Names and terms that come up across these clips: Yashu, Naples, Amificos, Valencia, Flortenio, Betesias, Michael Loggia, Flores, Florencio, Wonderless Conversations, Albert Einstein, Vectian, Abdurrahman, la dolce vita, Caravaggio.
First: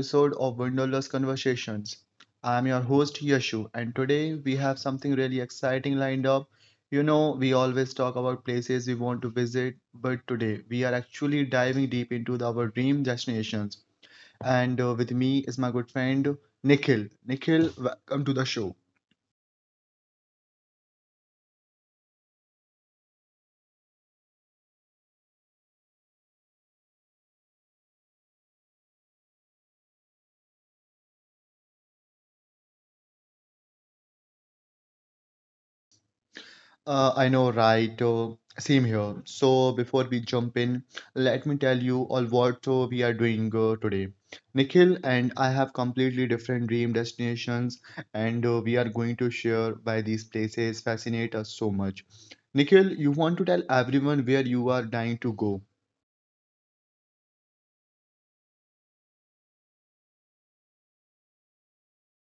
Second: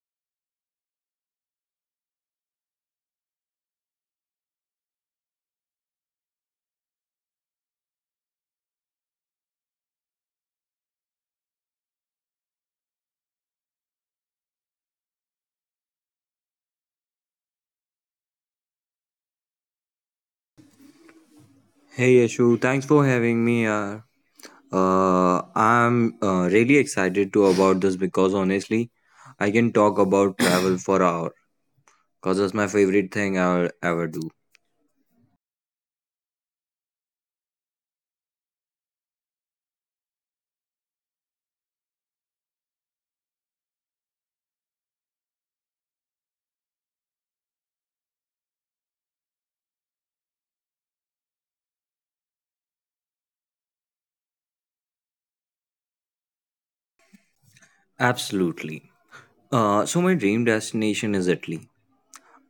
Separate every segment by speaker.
Speaker 1: episode of Wonderless Conversations. I'm your host, Yashu, and today we have something really exciting lined up. You know, we always talk about places we want to visit, but today we are actually diving deep into our dream destinations. And with me is my good friend, Nikhil. Nikhil, welcome to the show.
Speaker 2: Hey Yashu, thanks for having me. Yaar. I'm really excited to about this because honestly, I can talk about travel for hour because it's my favorite thing I'll ever do.
Speaker 1: I know, right? Same here. So, before we jump in, let me tell you all what we are doing today. Nikhil and I have completely different dream destinations, and we are going to share why these places fascinate us so much. Nikhil, you want to tell everyone where you are dying to go?
Speaker 2: Absolutely. So my dream destination is Italy,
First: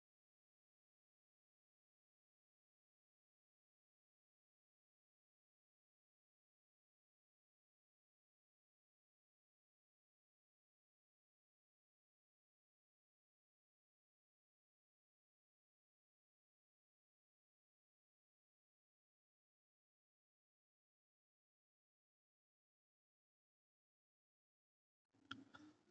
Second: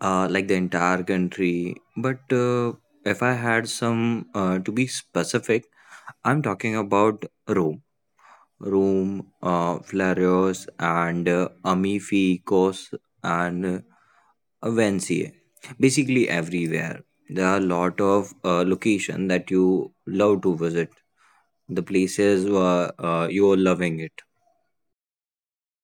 Speaker 2: like the entire country. But if I had some to be specific, I'm talking about Rome. Rome, Flores, and Amificos, and Valencia. Basically, everywhere. There are a lot of location that you love to visit. The places where you're loving it.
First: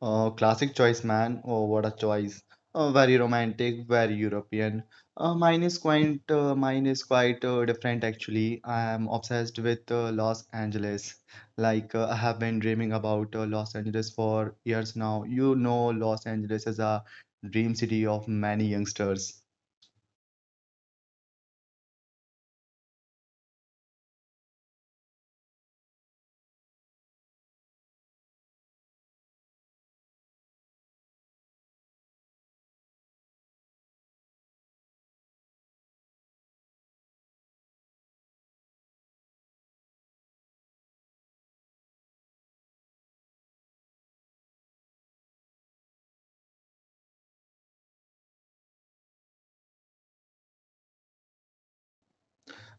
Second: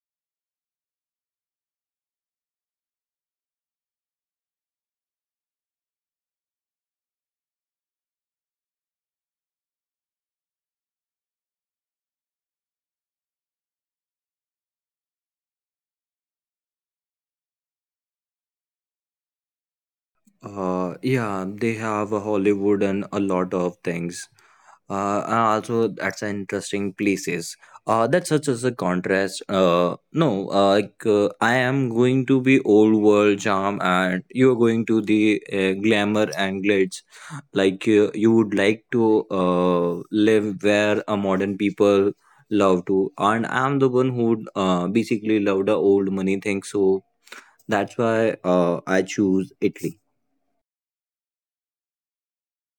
Speaker 1: Oh, classic choice, man. Oh, what a choice. Very romantic, very European. Mine is quite different, actually. I am obsessed with Los Angeles. Like I have been dreaming about Los Angeles for years now. You know, Los Angeles is a dream city of many youngsters.
Speaker 2: Yeah, they have a Hollywood and a lot of things. And also, that's an interesting places. That's such as a contrast. No, like I am going to be old world charm, and you are going to the glamour and glitz. Like you would like to live where a modern people love to, and I'm the one who would basically love the old money thing. So that's why I choose Italy.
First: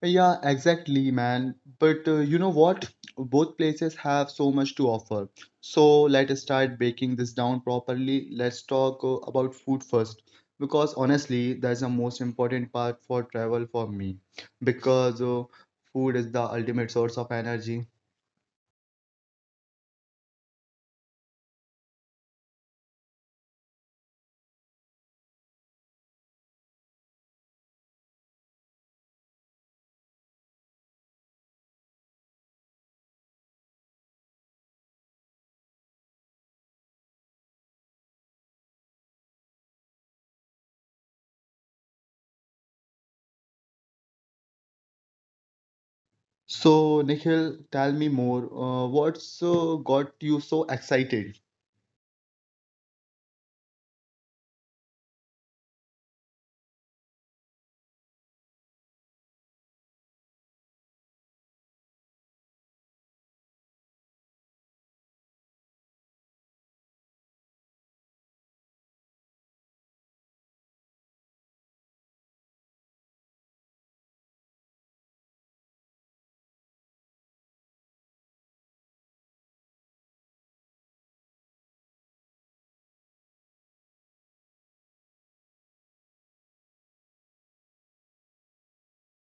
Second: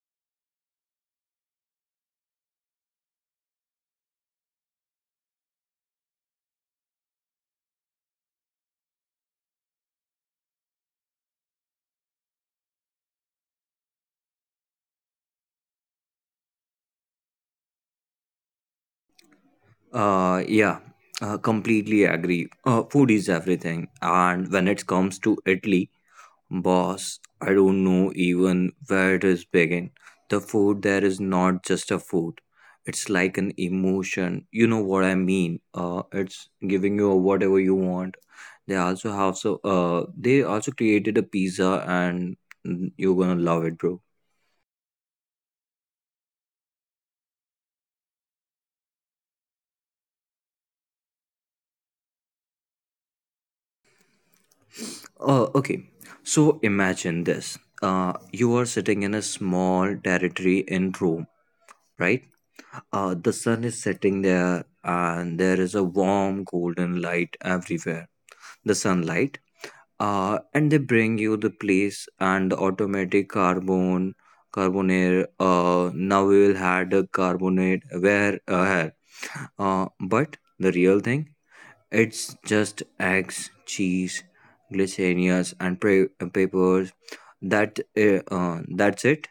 Speaker 1: Yeah, exactly, man. But you know what? Both places have so much to offer. So let's start breaking this down properly. Let's talk about food first, because honestly, that's the most important part for travel for me, because food is the ultimate source of energy.
Speaker 2: Yeah, completely agree. Food is everything, and when it comes to Italy, boss, I don't know even where to begin. The food there is not just a food; it's like an emotion. You know what I mean? It's giving you whatever you want. They also have they also created a pizza, and mm, you're gonna love it, bro.
Speaker 1: So, Nikhil, tell me more. What's got you so excited?
Speaker 2: Okay, so imagine this. You are sitting in a small territory in Rome, right? The sun is setting there, and there is a warm golden light everywhere. The sunlight, and they bring you the place and the automatic carbonate. Now we will had a carbonate where here. But the real thing it's just eggs, cheese, glycerinias, and peppers. That's it.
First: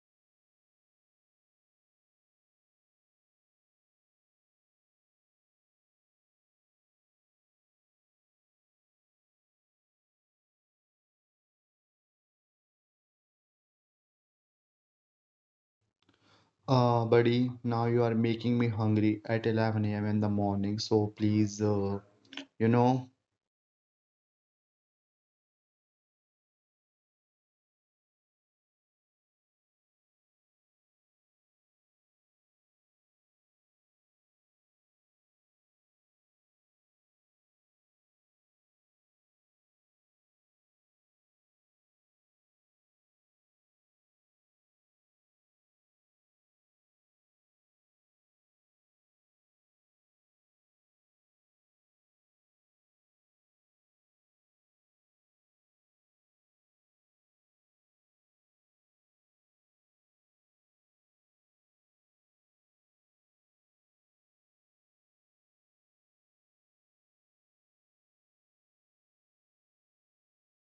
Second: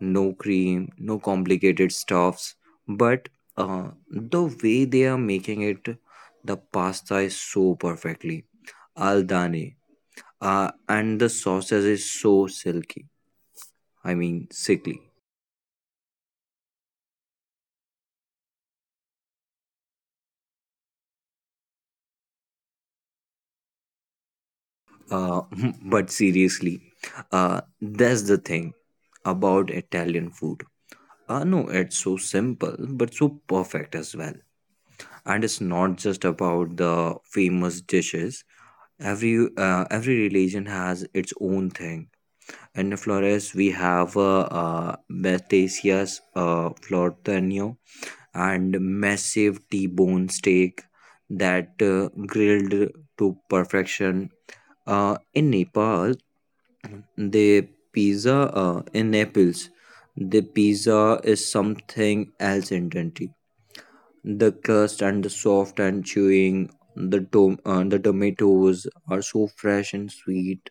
Speaker 2: No cream, no complicated stuffs. But the way they are making it, the pasta is so perfectly al dente, and the sausage is so silky. I mean, sickly.
Speaker 1: Buddy, now you are making me hungry at 11 a.m. in the morning. So pleaseyou know.
Speaker 2: Uh, but seriously, that's the thing about Italian food. I know it's so simple, but so perfect as well. And it's not just about the famous dishes. Every religion has its own thing. In Flores, we have Betesias Flortenio and massive T-bone steak that grilled to perfection. Uh, in Nepal, the pizza in Naples, the pizza is something else entirely. The crust and the soft and chewing, the the tomatoes are so fresh and sweet.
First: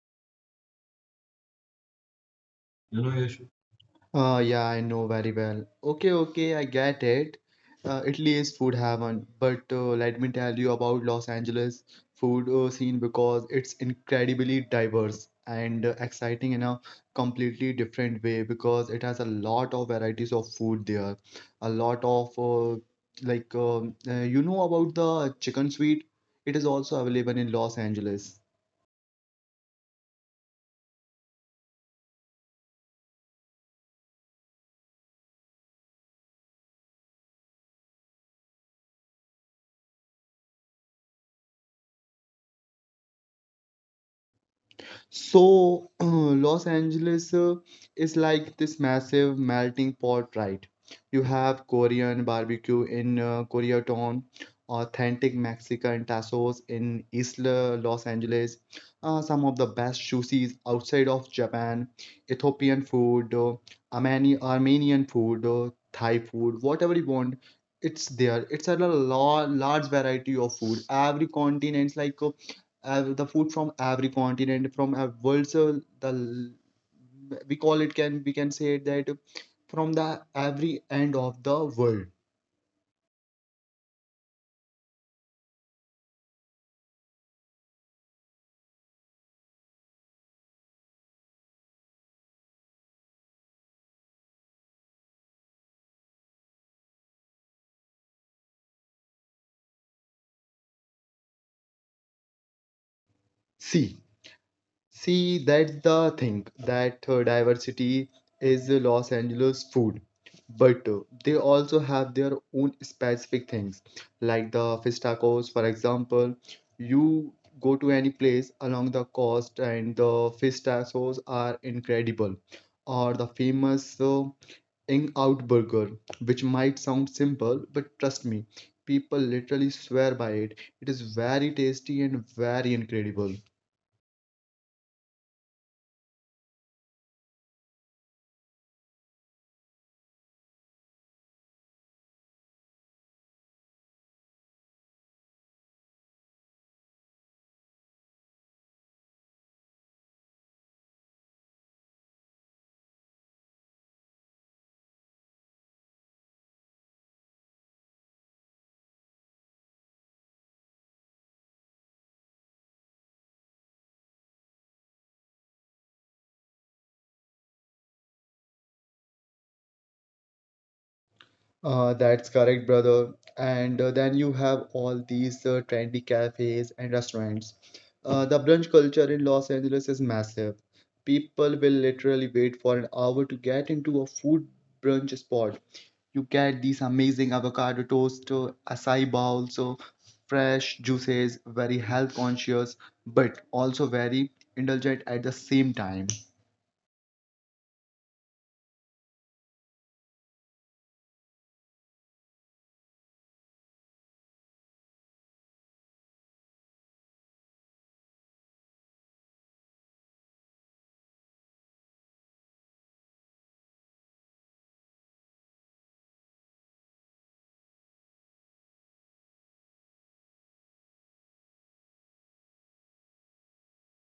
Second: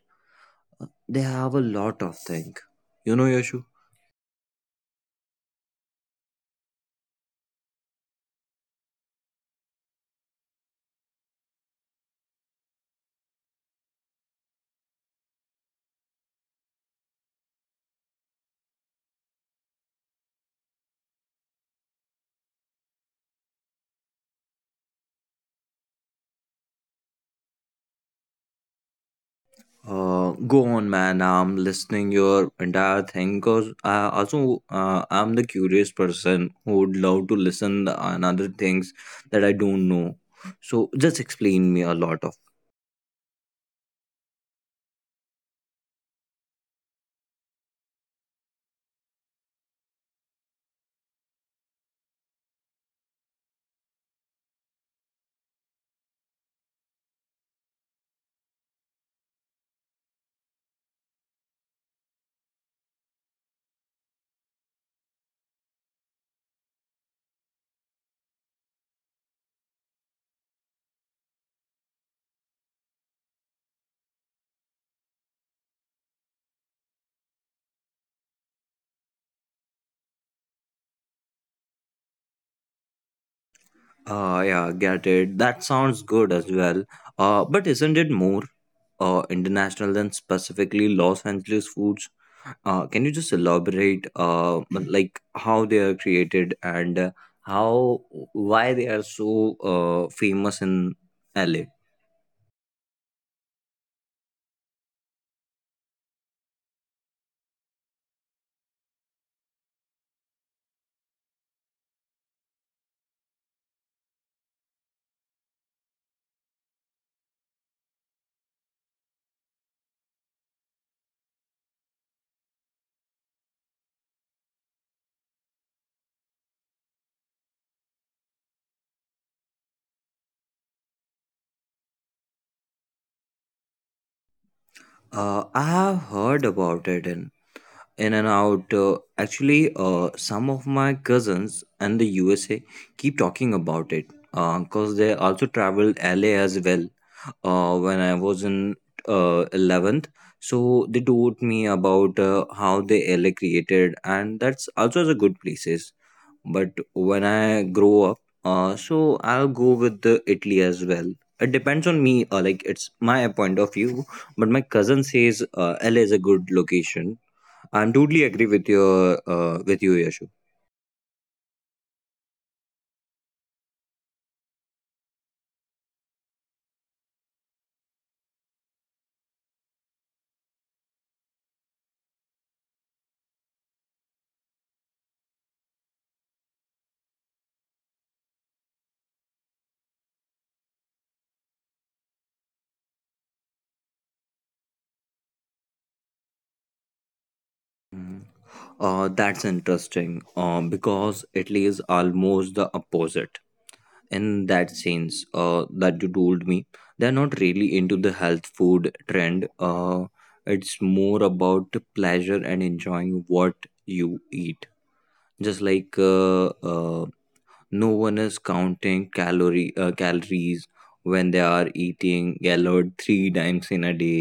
Speaker 2: They have a lot of thing.
Speaker 1: You know,
Speaker 2: You know,
Speaker 1: Yash.
Speaker 2: Yashu.
Speaker 1: Yeah, I know very well. Okay, okay, I get it. Italy is food heaven, but let me tell you about Los Angeles food scene because it's incredibly diverse and exciting in a completely different way because it has a lot of varieties of food there. A lot of you know about the chicken sweet. It is also available in Los Angeles.
Speaker 2: Go on, man. I'm listening your entire thing because I also I'm the curious person who would love to listen the another things that I don't know. So just explain me a lot of.
Speaker 1: So, Los Angeles is like this massive melting pot, right? You have Korean barbecue in Koreatown, authentic Mexican tacos in East Los Angeles, some of the best sushis outside of Japan, Ethiopian food, Armenian food, Thai food, whatever you want. It's there. It's a lot, large variety of food. Every continent's like the food from every continent from a world, so the we call it, can we can say that, from the every end of the world.
Speaker 2: Yeah, get it. That sounds good as well. But isn't it more international than specifically Los Angeles foods? Can you just elaborate, but like how they are created and how why they are so famous in LA?
Speaker 1: see See, that's the thing that diversity is Los Angeles food, but they also have their own specific things, like the fish tacos, for example. You go to any place along the coast, and the fish tacos are incredible, or the famous In Out Burger, which might sound simple, but trust me, people literally swear by it. It is very tasty and very incredible.
Speaker 2: I have heard about it in and out. Actually, some of my cousins in the USA keep talking about it because they also travel LA as well. When I was in 11th. So they taught me about how the LA created, and that's also a good places. But when I grow up, so I'll go with the Italy as well. It depends on me. Like it's my point of view, but my cousin says LA is a good location. I'm totally agree with your with you, Yashu.
Speaker 1: That's correct, brother. And then you have all these trendy cafes and restaurants. The brunch culture in Los Angeles is massive. People will literally wait for an hour to get into a food brunch spot. You get these amazing avocado toast, acai bowls, so fresh juices, very health conscious, but also very indulgent at the same time.
Speaker 2: Mhm. That's interesting because Italy is almost the opposite. In that sense that you told me they're not really into the health food trend, it's more about the pleasure and enjoying what you eat, just like no one is counting calories when they are eating gallard 3 times in a day.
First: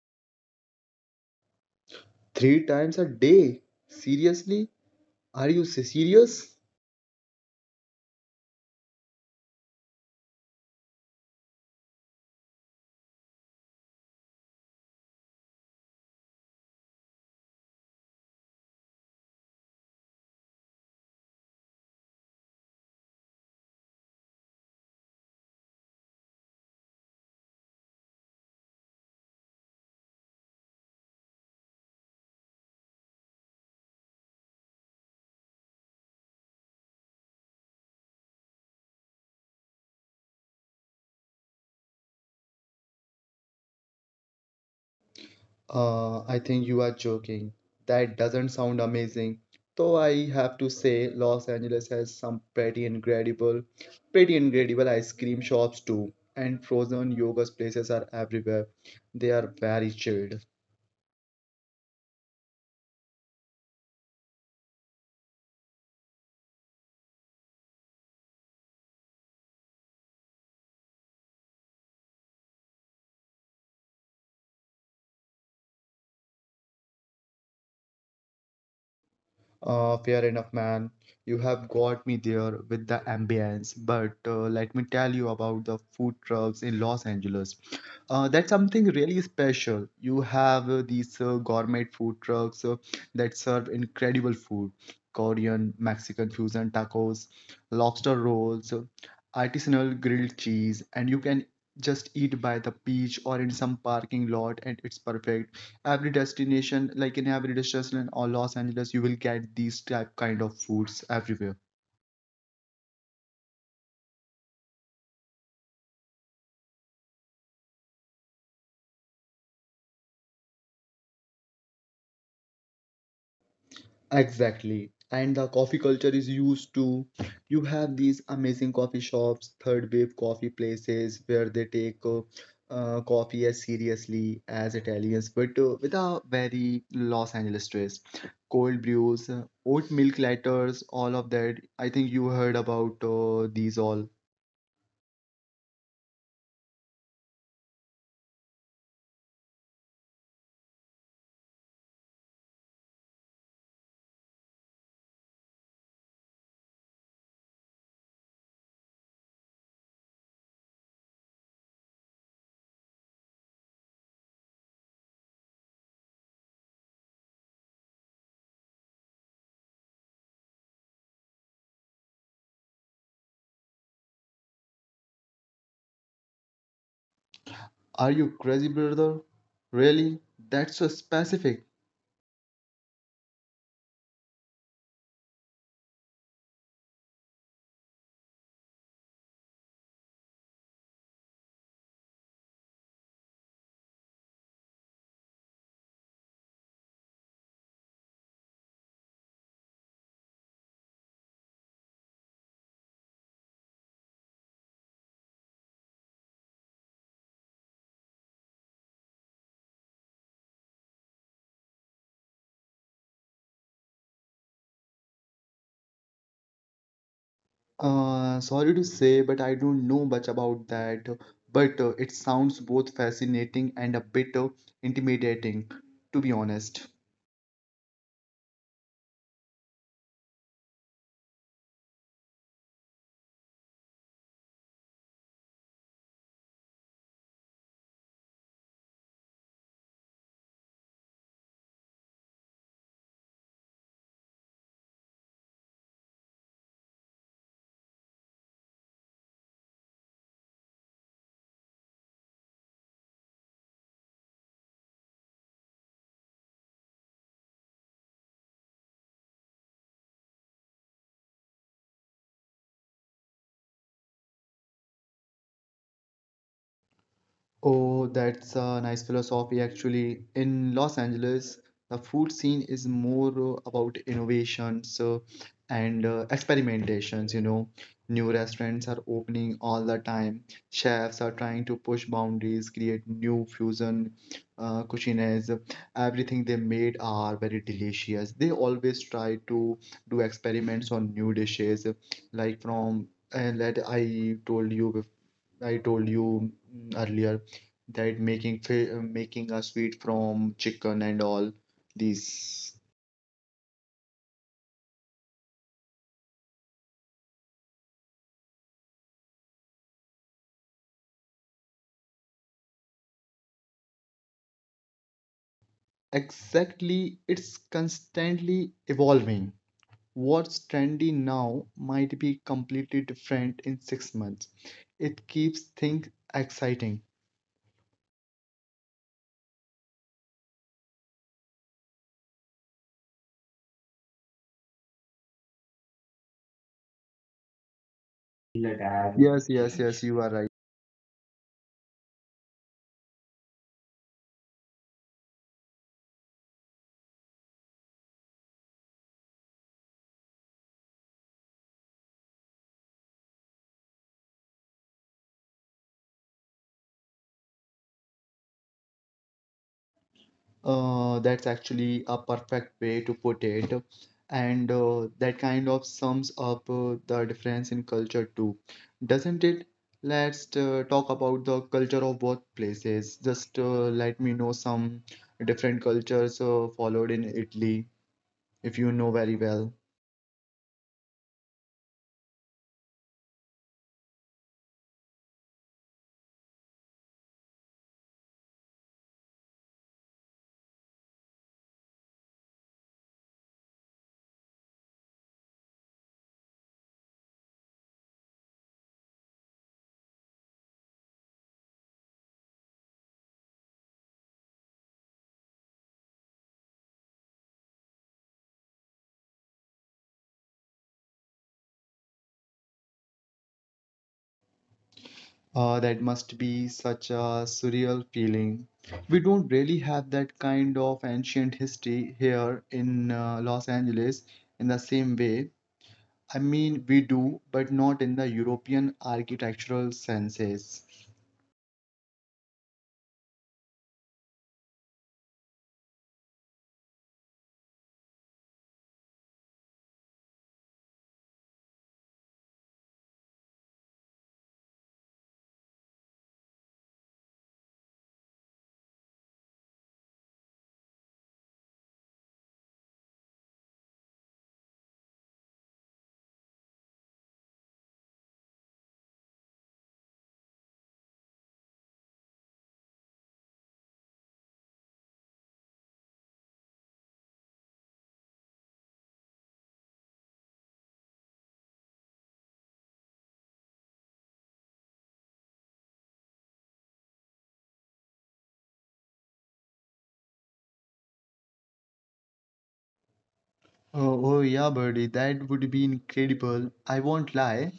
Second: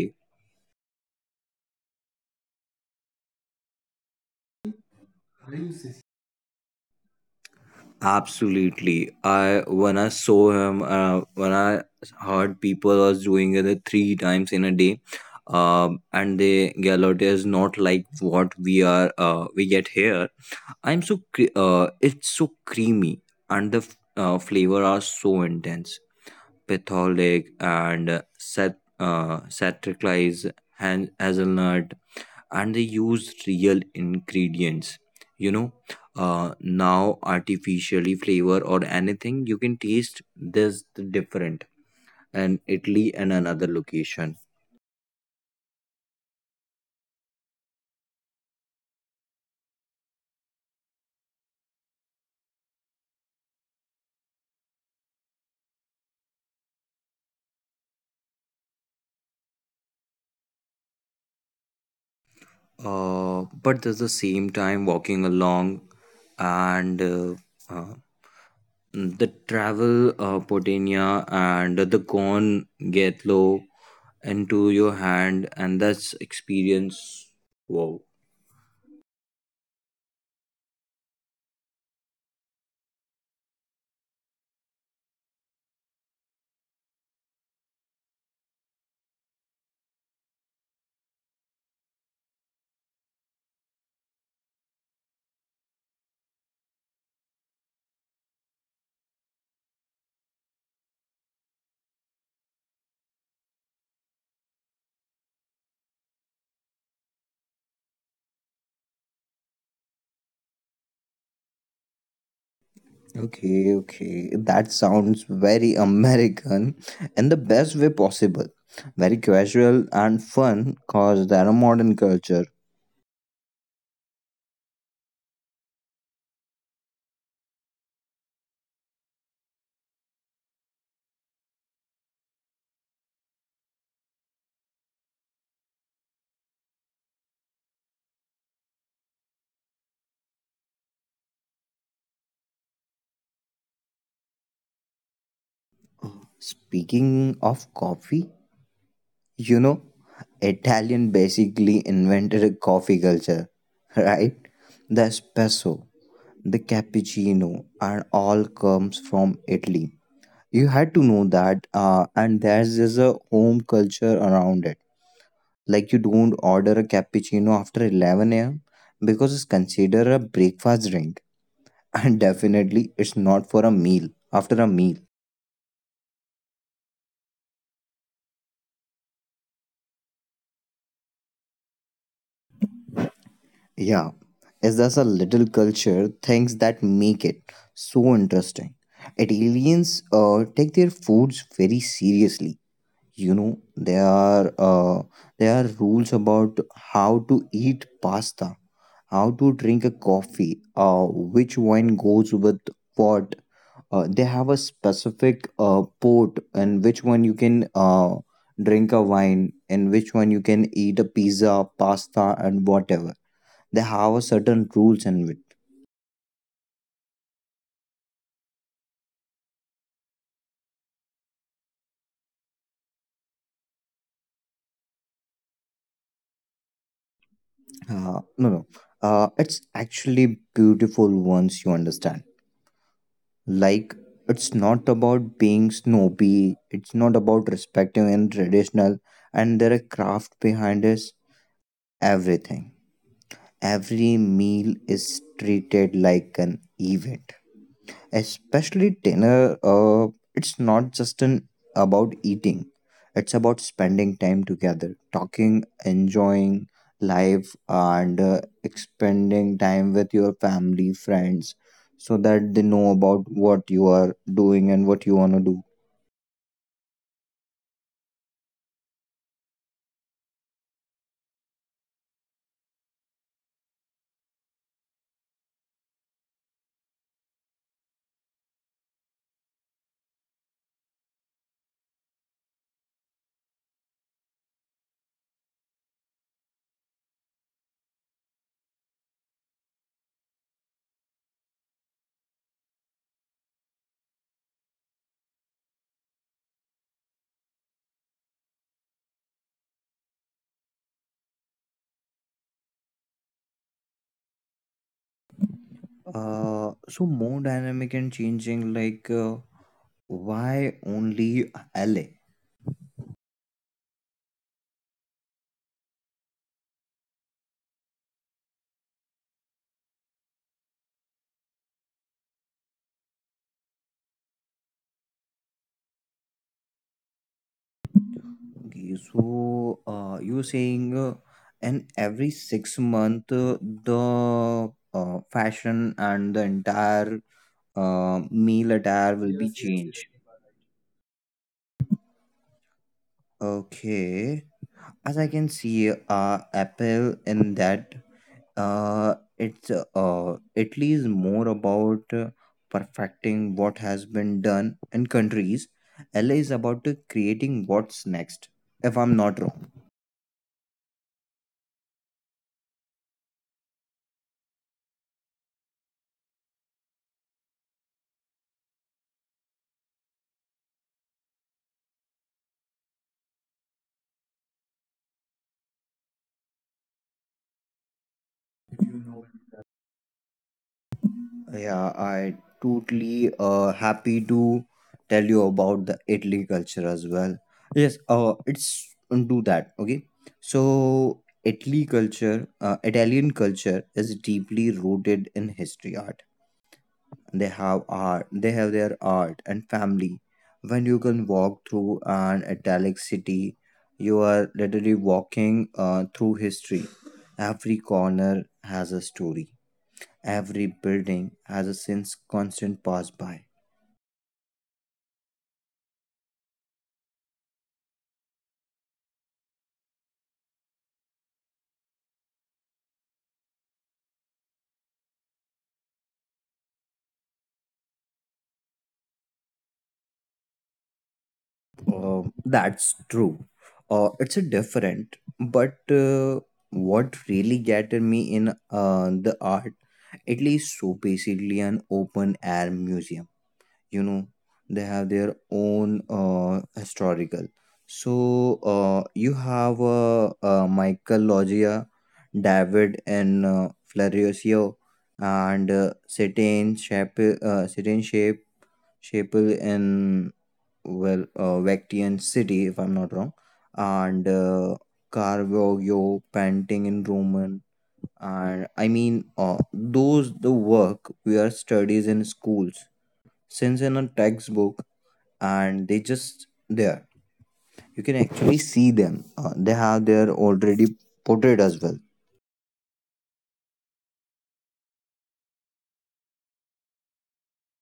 Speaker 1: Three times a day? Seriously? Are you serious?
Speaker 2: Absolutely. I when I saw him, when I heard people was doing it 3 times in a day, and they galote is not like what we are. We get here. I'm it's so creamy, and the flavor are so intense. Petholic and set satriclize, hazelnut, and they used real ingredients, you know, now artificially flavor or anything you can taste this different, and Italy and another location.
Speaker 1: I think you are joking. That doesn't sound amazing. Though I have to say, Los Angeles has some pretty incredible ice cream shops too. And frozen yogurt places are everywhere. They are very chilled.
Speaker 2: But at the same time walking along and uh, the travel potenia and the corn get low into your hand, and that's experience. Wow.
Speaker 1: Fair enough, man. You have got me there with the ambience, but let me tell you about the food trucks in Los Angeles. That's something really special. You have these gourmet food trucks that serve incredible food, Korean, Mexican fusion tacos, lobster rolls, artisanal grilled cheese, and you can just eat by the beach or in some parking lot, and it's perfect. Every destination like In every destination or Los Angeles, you will get these type kind of foods everywhere.
Speaker 2: Okay, okay. That sounds very American in the best way possible. Very casual and fun because they're a modern culture.
Speaker 1: Exactly. And the coffee culture is used to. You have these amazing coffee shops, third wave coffee places where they take coffee as seriously as Italians, but with a very Los Angeles twist. Cold brews, oat milk lattes, all of that. I think you heard about these all.
Speaker 2: Speaking of coffee, you know, Italian basically invented a coffee culture, right? The espresso, the cappuccino, and all comes from Italy. You had to know that, and there's just a home culture around it. Like you don't order a cappuccino after 11 a.m. because it's considered a breakfast drink. And definitely it's not for a meal, after a meal.
Speaker 1: Are you crazy, brother? Really? That's so specific.
Speaker 2: Yeah, it's just a little culture things that make it so interesting. Italians take their foods very seriously. You know, there are rules about how to eat pasta, how to drink a coffee, which wine goes with what. They have a specific port, and which one you can drink a wine, and which one you can eat a pizza pasta and whatever. They have a certain rules in it.
Speaker 1: Sorry to say, but I don't know much about that. But it sounds both fascinating and a bit intimidating, to be honest.
Speaker 2: No, no, it's actually beautiful once you understand. Like, it's not about being snobby, it's not about respecting and traditional, and there are craft behind us, everything. Every meal is treated like an event, especially dinner. It's not just an about eating, it's about spending time together, talking, enjoying life, and spending time with your family friends, so that they know about what you are doing and what you want to do.
Speaker 1: Oh, that's a nice philosophy, actually. In Los Angeles, the food scene is more about innovations and experimentations. New restaurants are opening all the time. Chefs are trying to push boundaries, create new fusion cuisines. Everything they made are very delicious. They always try to do experiments on new dishes, like from and that I told you before. I told you earlier that making making us sweet from chicken and all these.
Speaker 2: So more dynamic and changing, like why only LA?
Speaker 1: Exactly, it's constantly evolving. What's trendy now might be completely different in 6 months. It keeps things exciting.
Speaker 2: Okay, so you're saying, and every 6 month, the fashion and the entire meal attire will
Speaker 1: Yes,
Speaker 2: be, yes, yes, yes,
Speaker 1: yes, yes,
Speaker 2: changed.
Speaker 1: you are right.
Speaker 2: Okay, as I can see, Apple in that, it's Italy is more about perfecting what has been done in countries. LA is about creating what's next, if I'm not wrong.
Speaker 1: That's actually a perfect way to put it. And that kind of sums up the difference in culture too, doesn't it? Let's talk about the culture of both places. Just let me know some different cultures followed in Italy, if you know very well.
Speaker 2: Yeah, I totally happy to tell you about the Italy culture as well. Yes, it's do that. Okay, so Italy culture, Italian culture is deeply rooted in history, art. They have art. They have their art and family. When you can walk through an Italic city, you are literally walking through history. Every corner has a story. Every building has a since constant passed by.
Speaker 1: That must be such a surreal feeling. We don't really have that kind of ancient history here in Los Angeles in the same way. I mean, we do, but not in the European architectural senses.
Speaker 2: That's true. It's a different, but what really gathered me in the art, at least so basically an open air museum. You know, they have their own historical. So you have Michael Loggia, David, and Florencio, and certain shape Sheppel in, well, Vectian city, if I'm not wrong, and Caravaggio painting in Roman, and I mean those the work we are studies in schools since in a textbook, and they just there. You can actually see them. They have their already portrayed as well.
Speaker 1: Oh, oh yeah, buddy, that would be incredible. I won't lie.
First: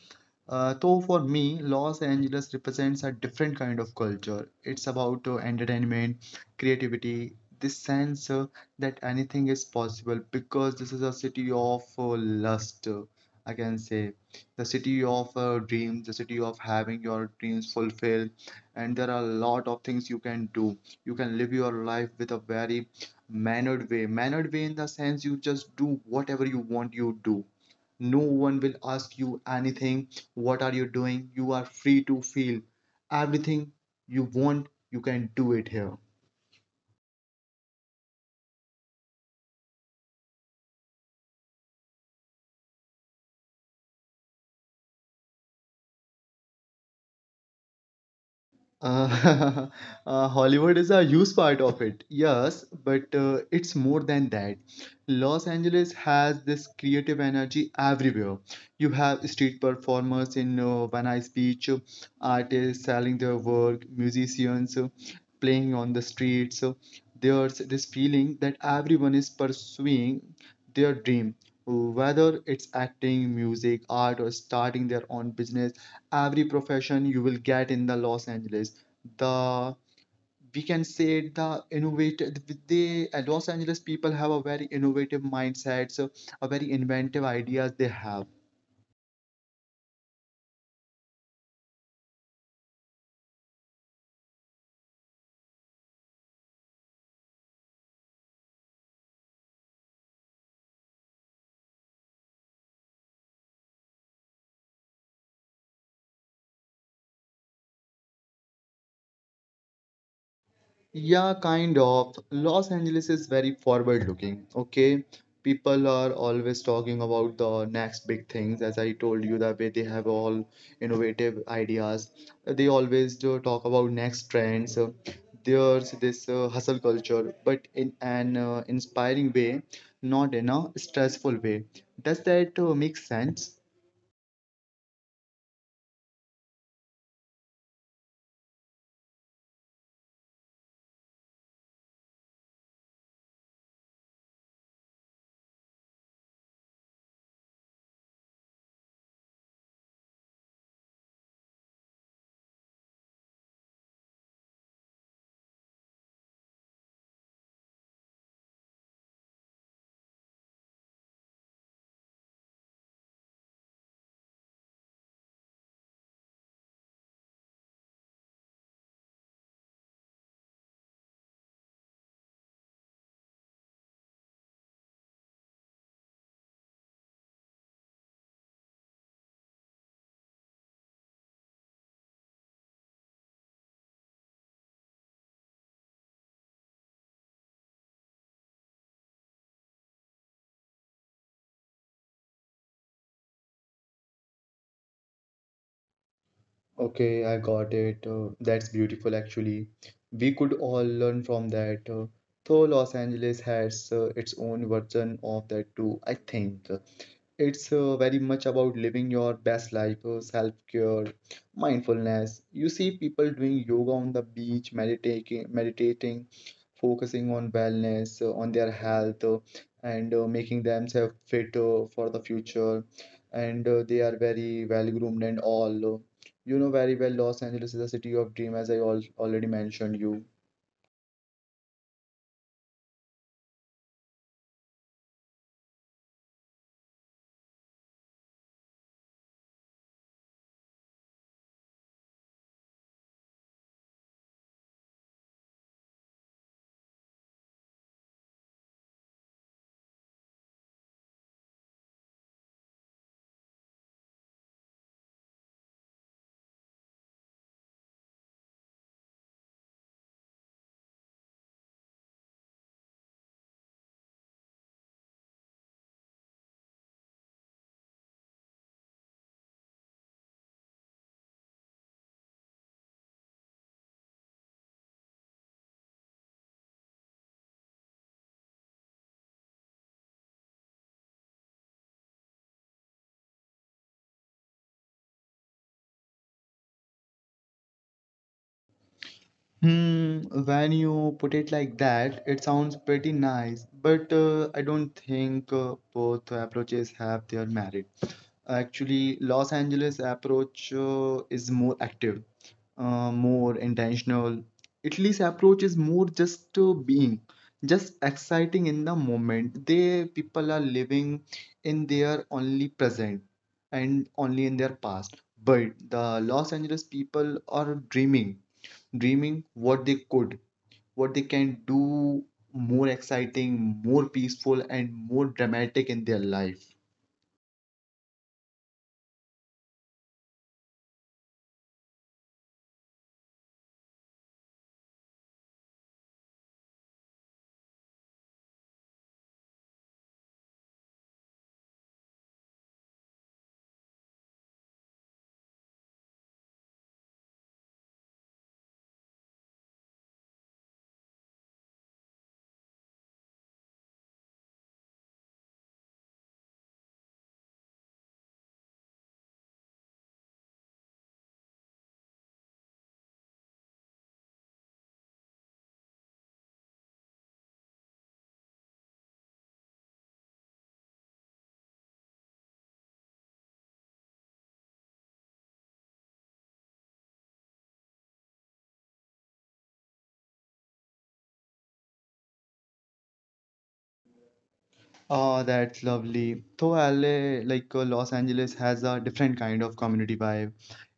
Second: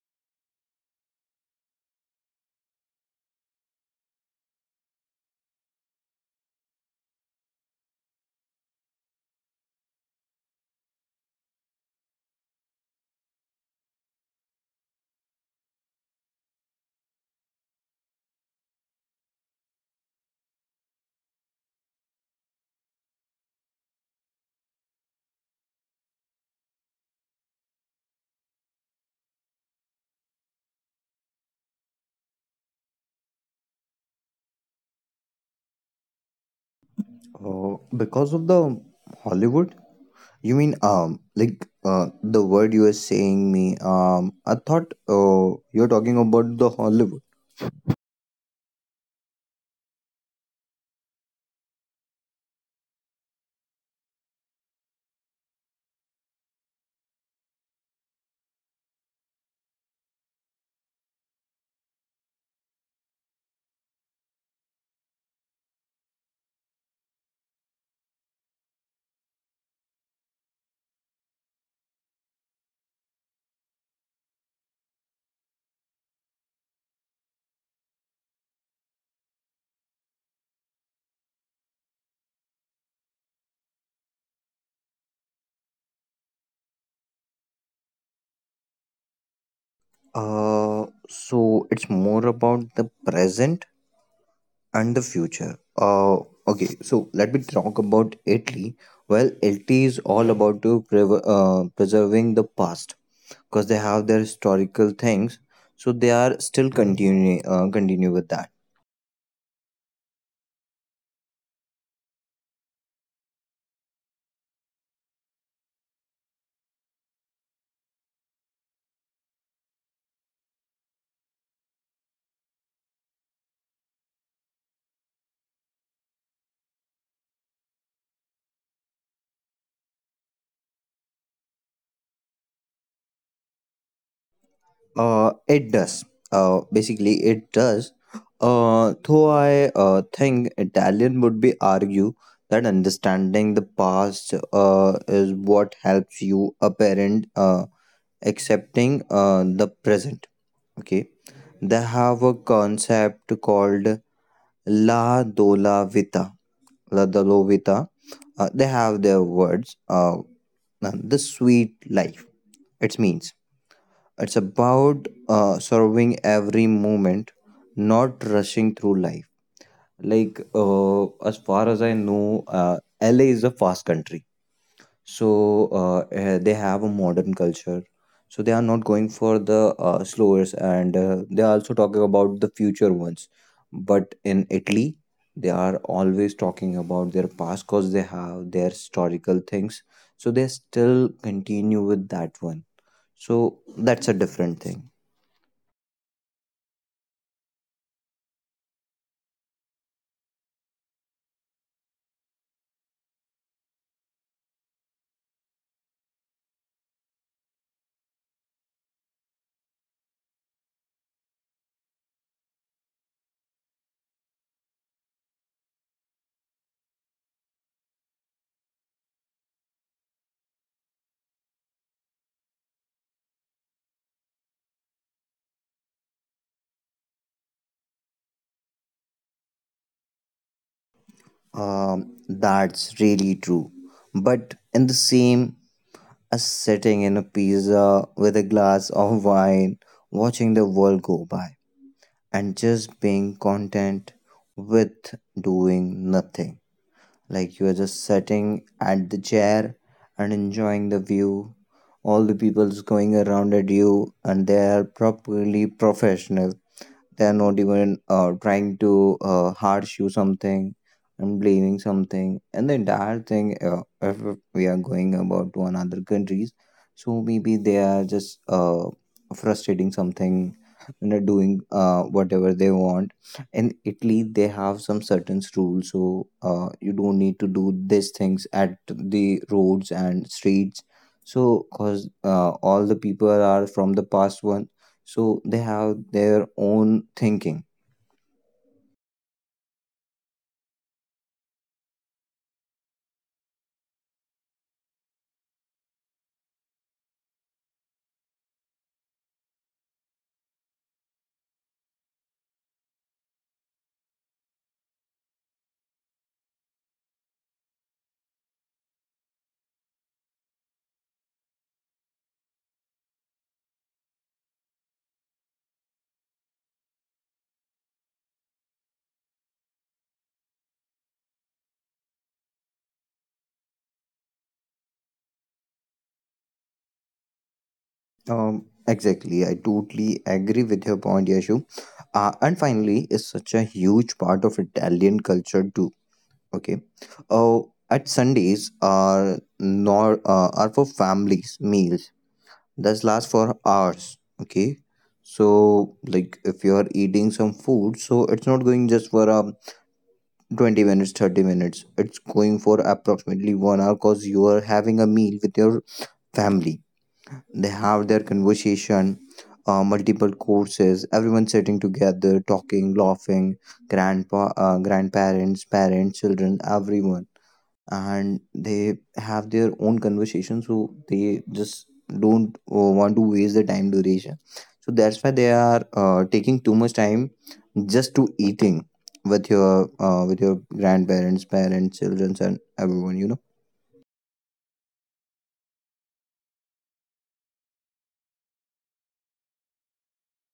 Speaker 1: Though for me, Los Angeles represents a different kind of culture. It's about entertainment, creativity, this sense that anything is possible because this is a city of lust, I can say. The city of dreams, the city of having your dreams fulfilled. And there are a lot of things you can do. You can live your life with a very mannered way. Mannered way in the sense you just do whatever you want, you do. No one will ask you anything. What are you doing? You are free to feel everything you want, you can do it here.
Speaker 2: Because of the Hollywood, you mean? Like the word you were saying me, I thought you're talking about the Hollywood.
Speaker 1: Uh, Hollywood is a huge part of it, yes, but it's more than that. Los Angeles has this creative energy everywhere. You have street performers in Van Beach, artists selling their work, musicians playing on the streets. So there's this feeling that everyone is pursuing their dream. Whether it's acting, music, art, or starting their own business, every profession you will get in the Los Angeles. The, we can say, the innovative, the Los Angeles people have a very innovative mindset, so a very inventive ideas they have.
Speaker 2: So it's more about the present and the future. Okay, so let me talk about Italy. Well, Italy is all about to prever preserving the past because they have their historical things, so they are still continuing continue with that.
Speaker 1: Yeah, kind of. Los Angeles is very forward looking, okay? People are always talking about the next big things. As I told you, that way they have all innovative ideas. They always do talk about next trends. There's this hustle culture, but in an inspiring way, not in a stressful way. Does that make sense?
Speaker 2: It does. Basically, it does. Though I think Italian would be argue that understanding the past is what helps you apparent accepting the present. Okay, they have a concept called la dola vita, la dolovita. They have their words. The sweet life. It means. It's about serving every moment, not rushing through life. Like, as far as I know, LA is a fast country. So, they have a modern culture. So, they are not going for the slowers, and they are also talking about the future ones. But in Italy, they are always talking about their past because they have their historical things. So, they still continue with that one. So, that's a different thing.
Speaker 1: Okay, I got it. That's beautiful, actually. We could all learn from that. So Los Angeles has its own version of that too, I think it's very much about living your best life, self-care, mindfulness. You see people doing yoga on the beach, meditating, focusing on wellness, on their health, and making themselves fit for the future. And they are very well groomed and all. You know very well, Los Angeles is a city of dream, as I al already mentioned you.
Speaker 2: That's really true. But in the same as sitting in a pizza with a glass of wine, watching the world go by, and just being content with doing nothing. Like you are just sitting at the chair and enjoying the view. All the people's going around at you, and they are properly professional, they are not even trying to harsh you something and blaming something and the entire thing, if we are going about to another countries, so maybe they are just frustrating something and are doing whatever they want. In italy they have some certain rules, so you don't need to do these things at the roads and streets. So because all the people are from the past one, so they have their own thinking.
Speaker 1: Hmm, when you put it like that, it sounds pretty nice, but I don't think both approaches have their merit. Actually, Los Angeles approach is more active, more intentional. Italy's approach is more just being, just exciting in the moment. They people are living in their only present and only in their past. But the Los Angeles people are dreaming what they could, what they can do more exciting, more peaceful, and more dramatic in their life.
Speaker 2: Exactly, I totally agree with your point, Yashu. And finally is such a huge part of Italian culture too. Okay. Oh, at sundays are nor are for families meals that last for hours. Okay. So like if you are eating some food, so it's not going just for 20 minutes, 30 minutes. It's going for approximately 1 hour because you are having a meal with your family. They have their conversation, multiple courses, everyone sitting together, talking, laughing, grandpa, grandparents, parents, children, everyone. And they have their own conversation, so they just don't want to waste the time duration. So that's why they are taking too much time just to eating with your with your grandparents, parents, children, and everyone. You know.
Speaker 1: Oh, that's lovely. Though LA, like Los Angeles, has a different kind of community vibe.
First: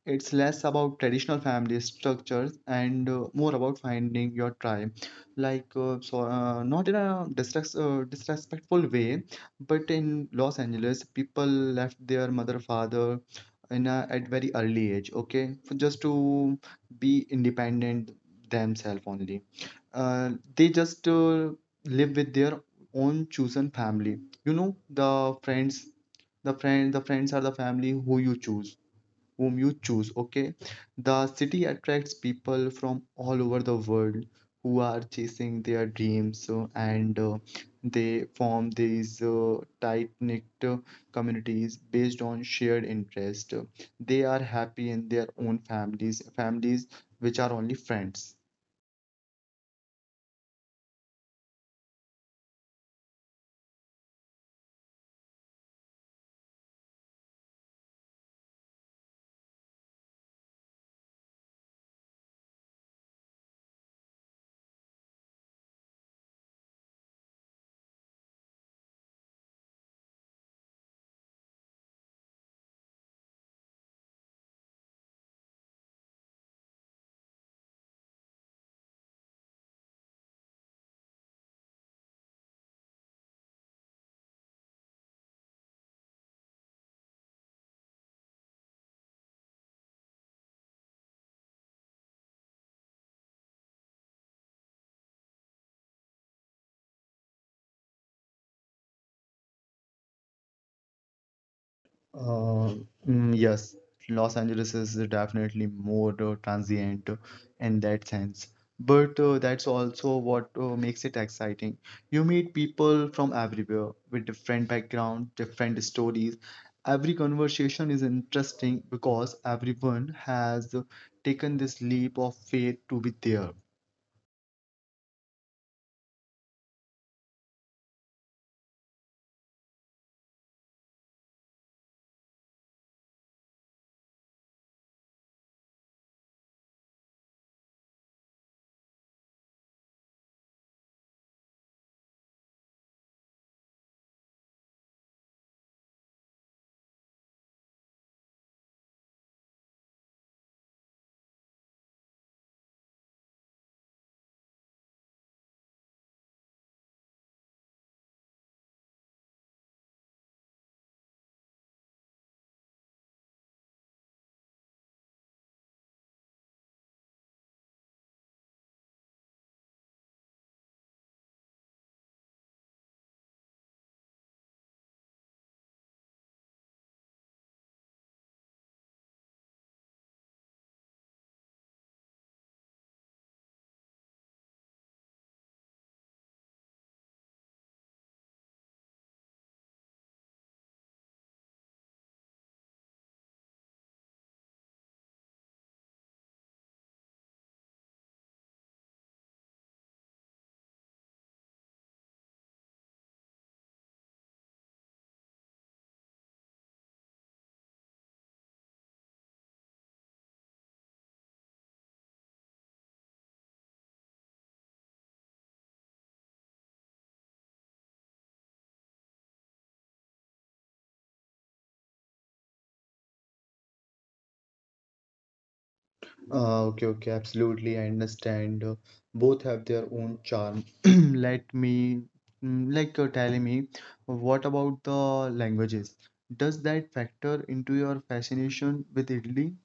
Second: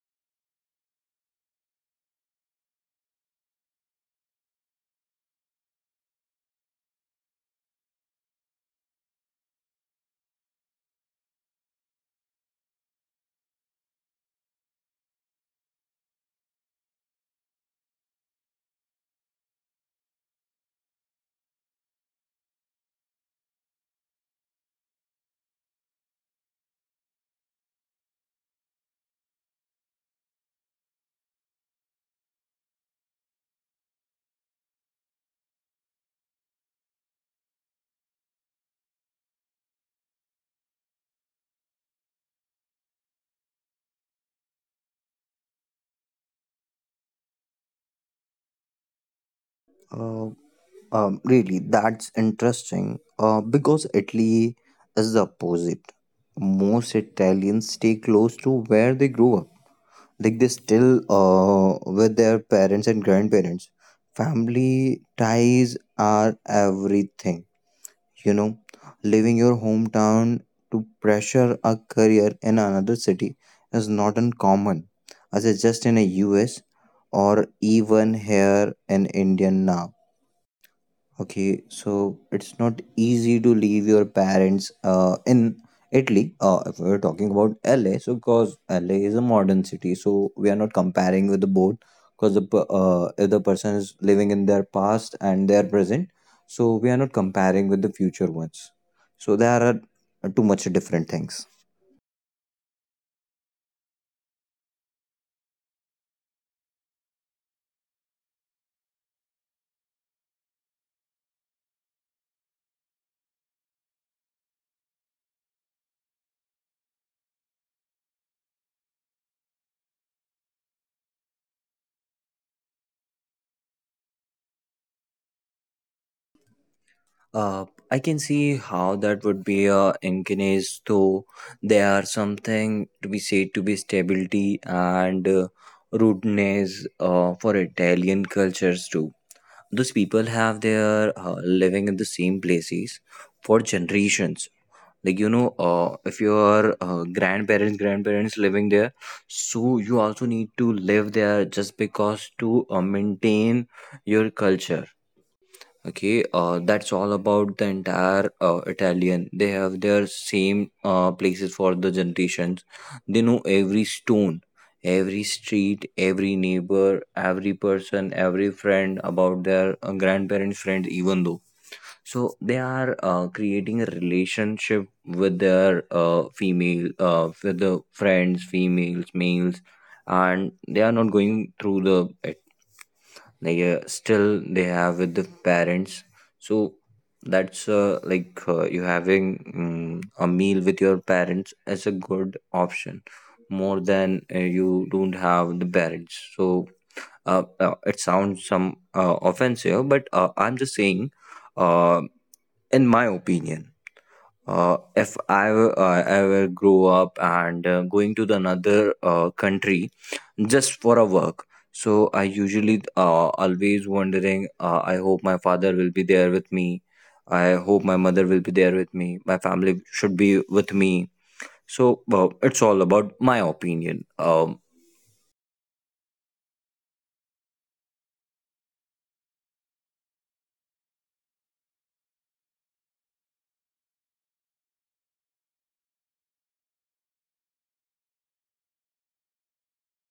Speaker 1: It's less about traditional family structures and more about finding your tribe. Like, so not in a disrespectful way, but in Los Angeles, people left their mother, father at very early age, okay, for just to be independent themselves only. Uh, they just live with their own chosen family. You know, the friends friends are the family who you choose, whom you choose, okay? The city attracts people from all over the world who are chasing their dreams, and they form these tight-knit communities based on shared interest. They are happy in their own families which are only friends.
Speaker 2: Uh, Really, that's interesting, because Italy is the opposite. Most Italians stay close to where they grew up. Like they still with their parents and grandparents. Family ties are everything, you know. Leaving your hometown to pressure a career in another city is not uncommon, as it's just in the US or even here in India now. Okay, so it's not easy to leave your parents in Italy. If we're talking about LA, so because LA is a modern city, so we are not comparing with the boat because if the person is living in their past and their present, so we are not comparing with the future ones. So there are too much different things.
Speaker 1: Uh, yes, Los Angeles is definitely more transient in that sense, but that's also what makes it exciting. You meet people from everywhere with different background, different stories. Every conversation is interesting because everyone has taken this leap of faith to be there.
Speaker 2: I can see how that would be a inconvenience, though there are something to be said to be stability and rudeness for Italian cultures too. Those people have their living in the same places for generations. Like you know, if your grandparents, living there, so you also need to live there just because to maintain your culture. Okay, that's all about the entire Italian. They have their same places for the generations. They know every stone, every street, every neighbor, every person, every friend about their grandparents' friends, even though. So they are creating a relationship with their with the friends, females, males, and they are not going through the like still they have with the parents. So that's like, you having a meal with your parents as a good option more than you don't have the parents. So it sounds some offensive, but I'm just saying, uh, in my opinion, if ever grow up and going to the another country just for a work, so I usually always wondering. I hope my father will be there with me. I hope my mother will be there with me. My family should be with me. So it's all about my opinion.
Speaker 1: Okay, okay, absolutely. I understand. Both have their own charm. Let me, mm, like, Telling me, what about the languages? Does that factor into your fascination with Italy?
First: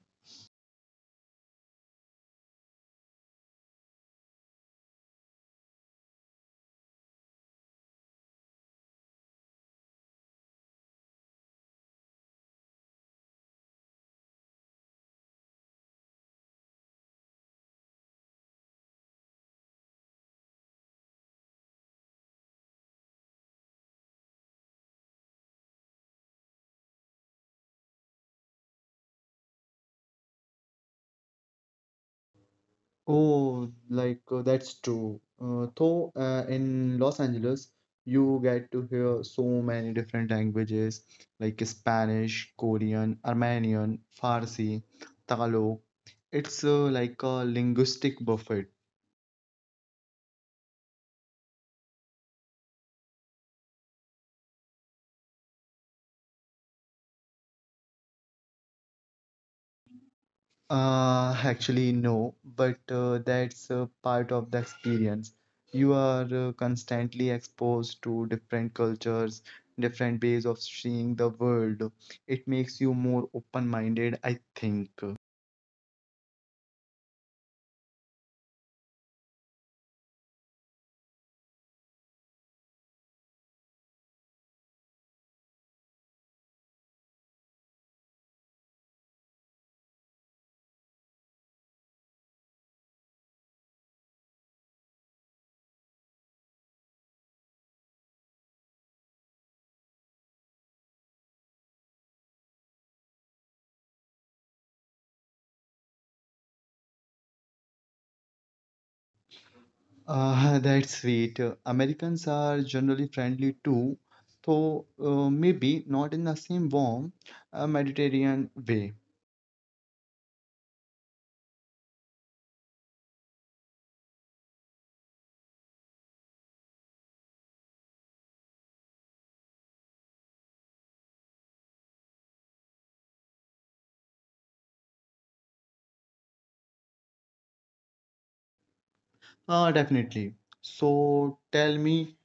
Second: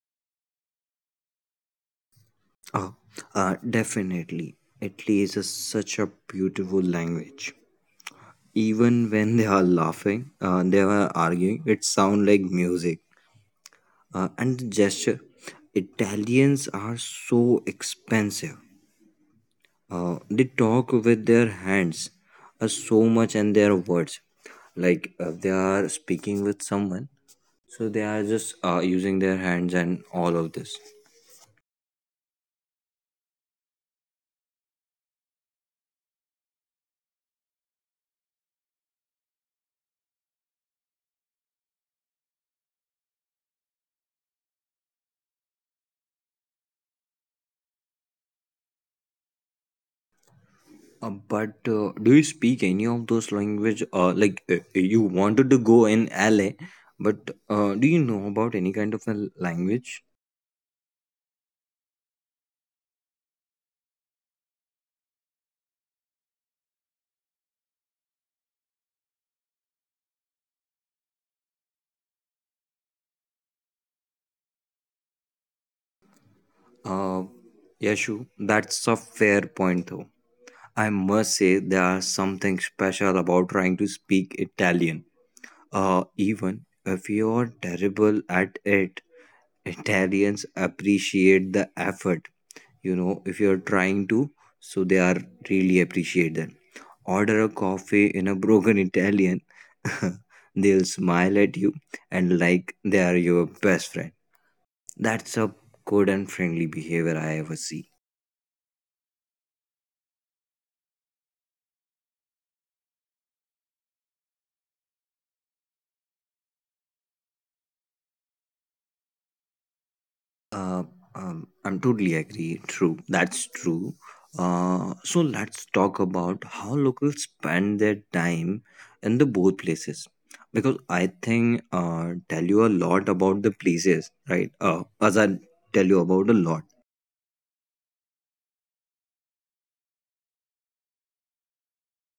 Speaker 2: Uh, Definitely. Italy is a, such a beautiful language. Even when they are laughing, they are arguing, it sounds like music. And the gesture. Italians are so expensive. They talk with their hands so much and their words. Like they are speaking with someone, so they are just using their hands and all of this.
Speaker 1: Oh, that's true. Though, in Los Angeles, you get to hear so many different languages like Spanish, Korean, Armenian, Farsi, Tagalog. It's like a linguistic buffet.
Speaker 2: But do you speak any of those language? You wanted to go in LA, but do you know about any kind of a language?
Speaker 1: Actually, no, but that's part of the experience. You are constantly exposed to different cultures, different ways of seeing the world. It makes you more open-minded, I think.
Speaker 2: Uh, Yashu, that's a fair point though. I must say there's something special about trying to speak Italian. Even if you're terrible at it, Italians appreciate the effort. You know, if you're trying to, so they are really appreciate that. Order a coffee in a broken Italian, they'll smile at you and like they are your best friend. That's a good and friendly behavior I ever see.
Speaker 1: Ah, that's sweet. Americans are generally friendly too, though maybe not in the same warm Mediterranean way.
Speaker 2: Uh, I'm totally agree. True, that's true. So let's talk about how locals spend their time in the both places, because I think, tell you a lot about the places, right? As I tell you about a lot.
Speaker 1: Ah, definitely. So tell me,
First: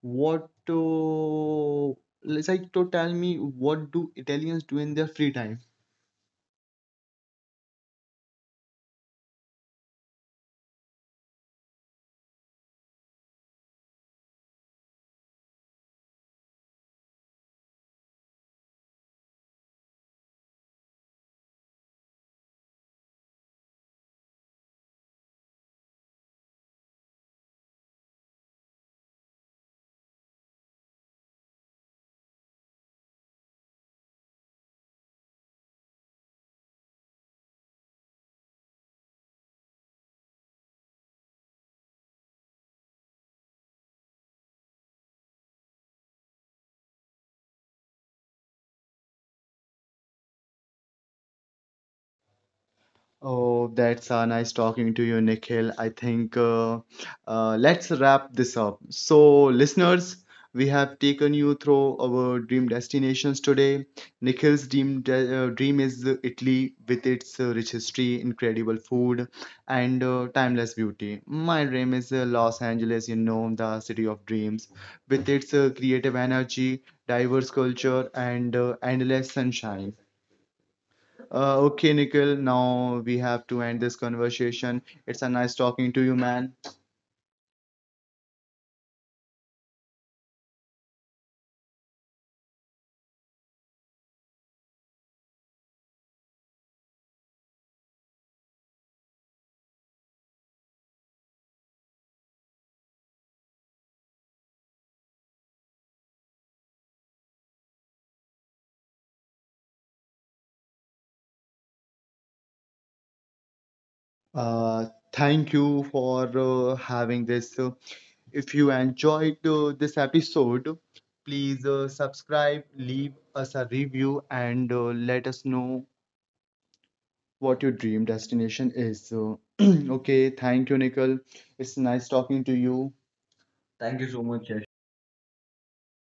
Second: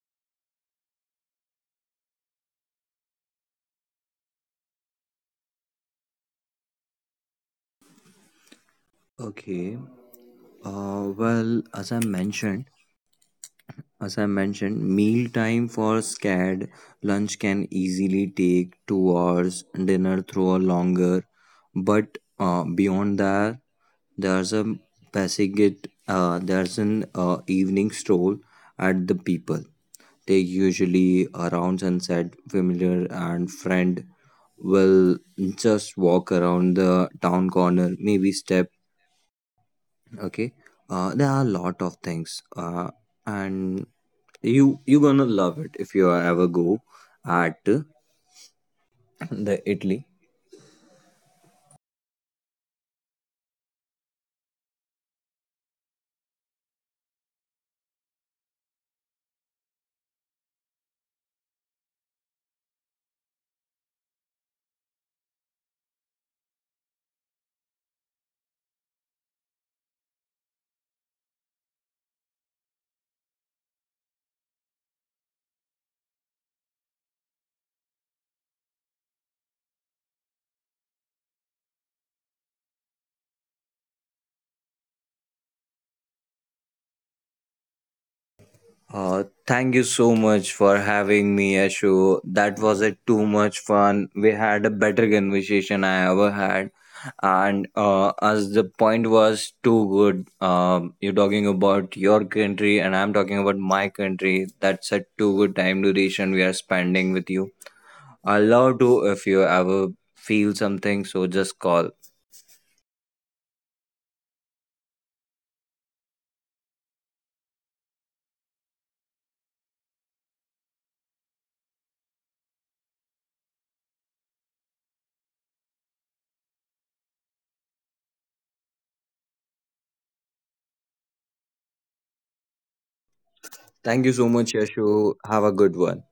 Speaker 1: what it's like to tell me what do Italians do in their free time?
Speaker 2: Okay. Well, as I mentioned, meal time for SCAD, lunch can easily take 2 hours, dinner through a longer. But beyond that, there's a there's an evening stroll at the people. They usually around sunset, familiar and friend will just walk around the town corner, maybe step. Okay, there are a lot of things, and you gonna love it if you ever go at the italy.
Speaker 1: Oh, that's nice talking to you, Nikhil. I think let's wrap this up. So, listeners, we have taken you through our dream destinations today. Nikhil's dream dream is Italy with its rich history, incredible food, and timeless beauty. My dream is Los Angeles, you know, the city of dreams, with its creative energy, diverse culture, and endless sunshine. Okay, Nikhil, now we have to end this conversation. It's a nice talking to you, man.
Speaker 2: Uh, thank you so much for having me, Ashu. That was it, too much fun. We had a better conversation I ever had. And as the point was too good. You're talking about your country and I'm talking about my country. That's a too good time duration we are spending with you. I'll love to if you ever feel something, so just call.
Speaker 1: Uh, Thank you for having this. If you enjoyed this episode, please subscribe, leave us a review, and let us know what your dream destination is. So, okay, thank you, Nikhil. It's nice talking to you.
Speaker 2: Thank
Speaker 1: Thank
Speaker 2: you
Speaker 1: you
Speaker 2: so
Speaker 1: so
Speaker 2: much,
Speaker 1: much,
Speaker 2: Yashu. Have a good one.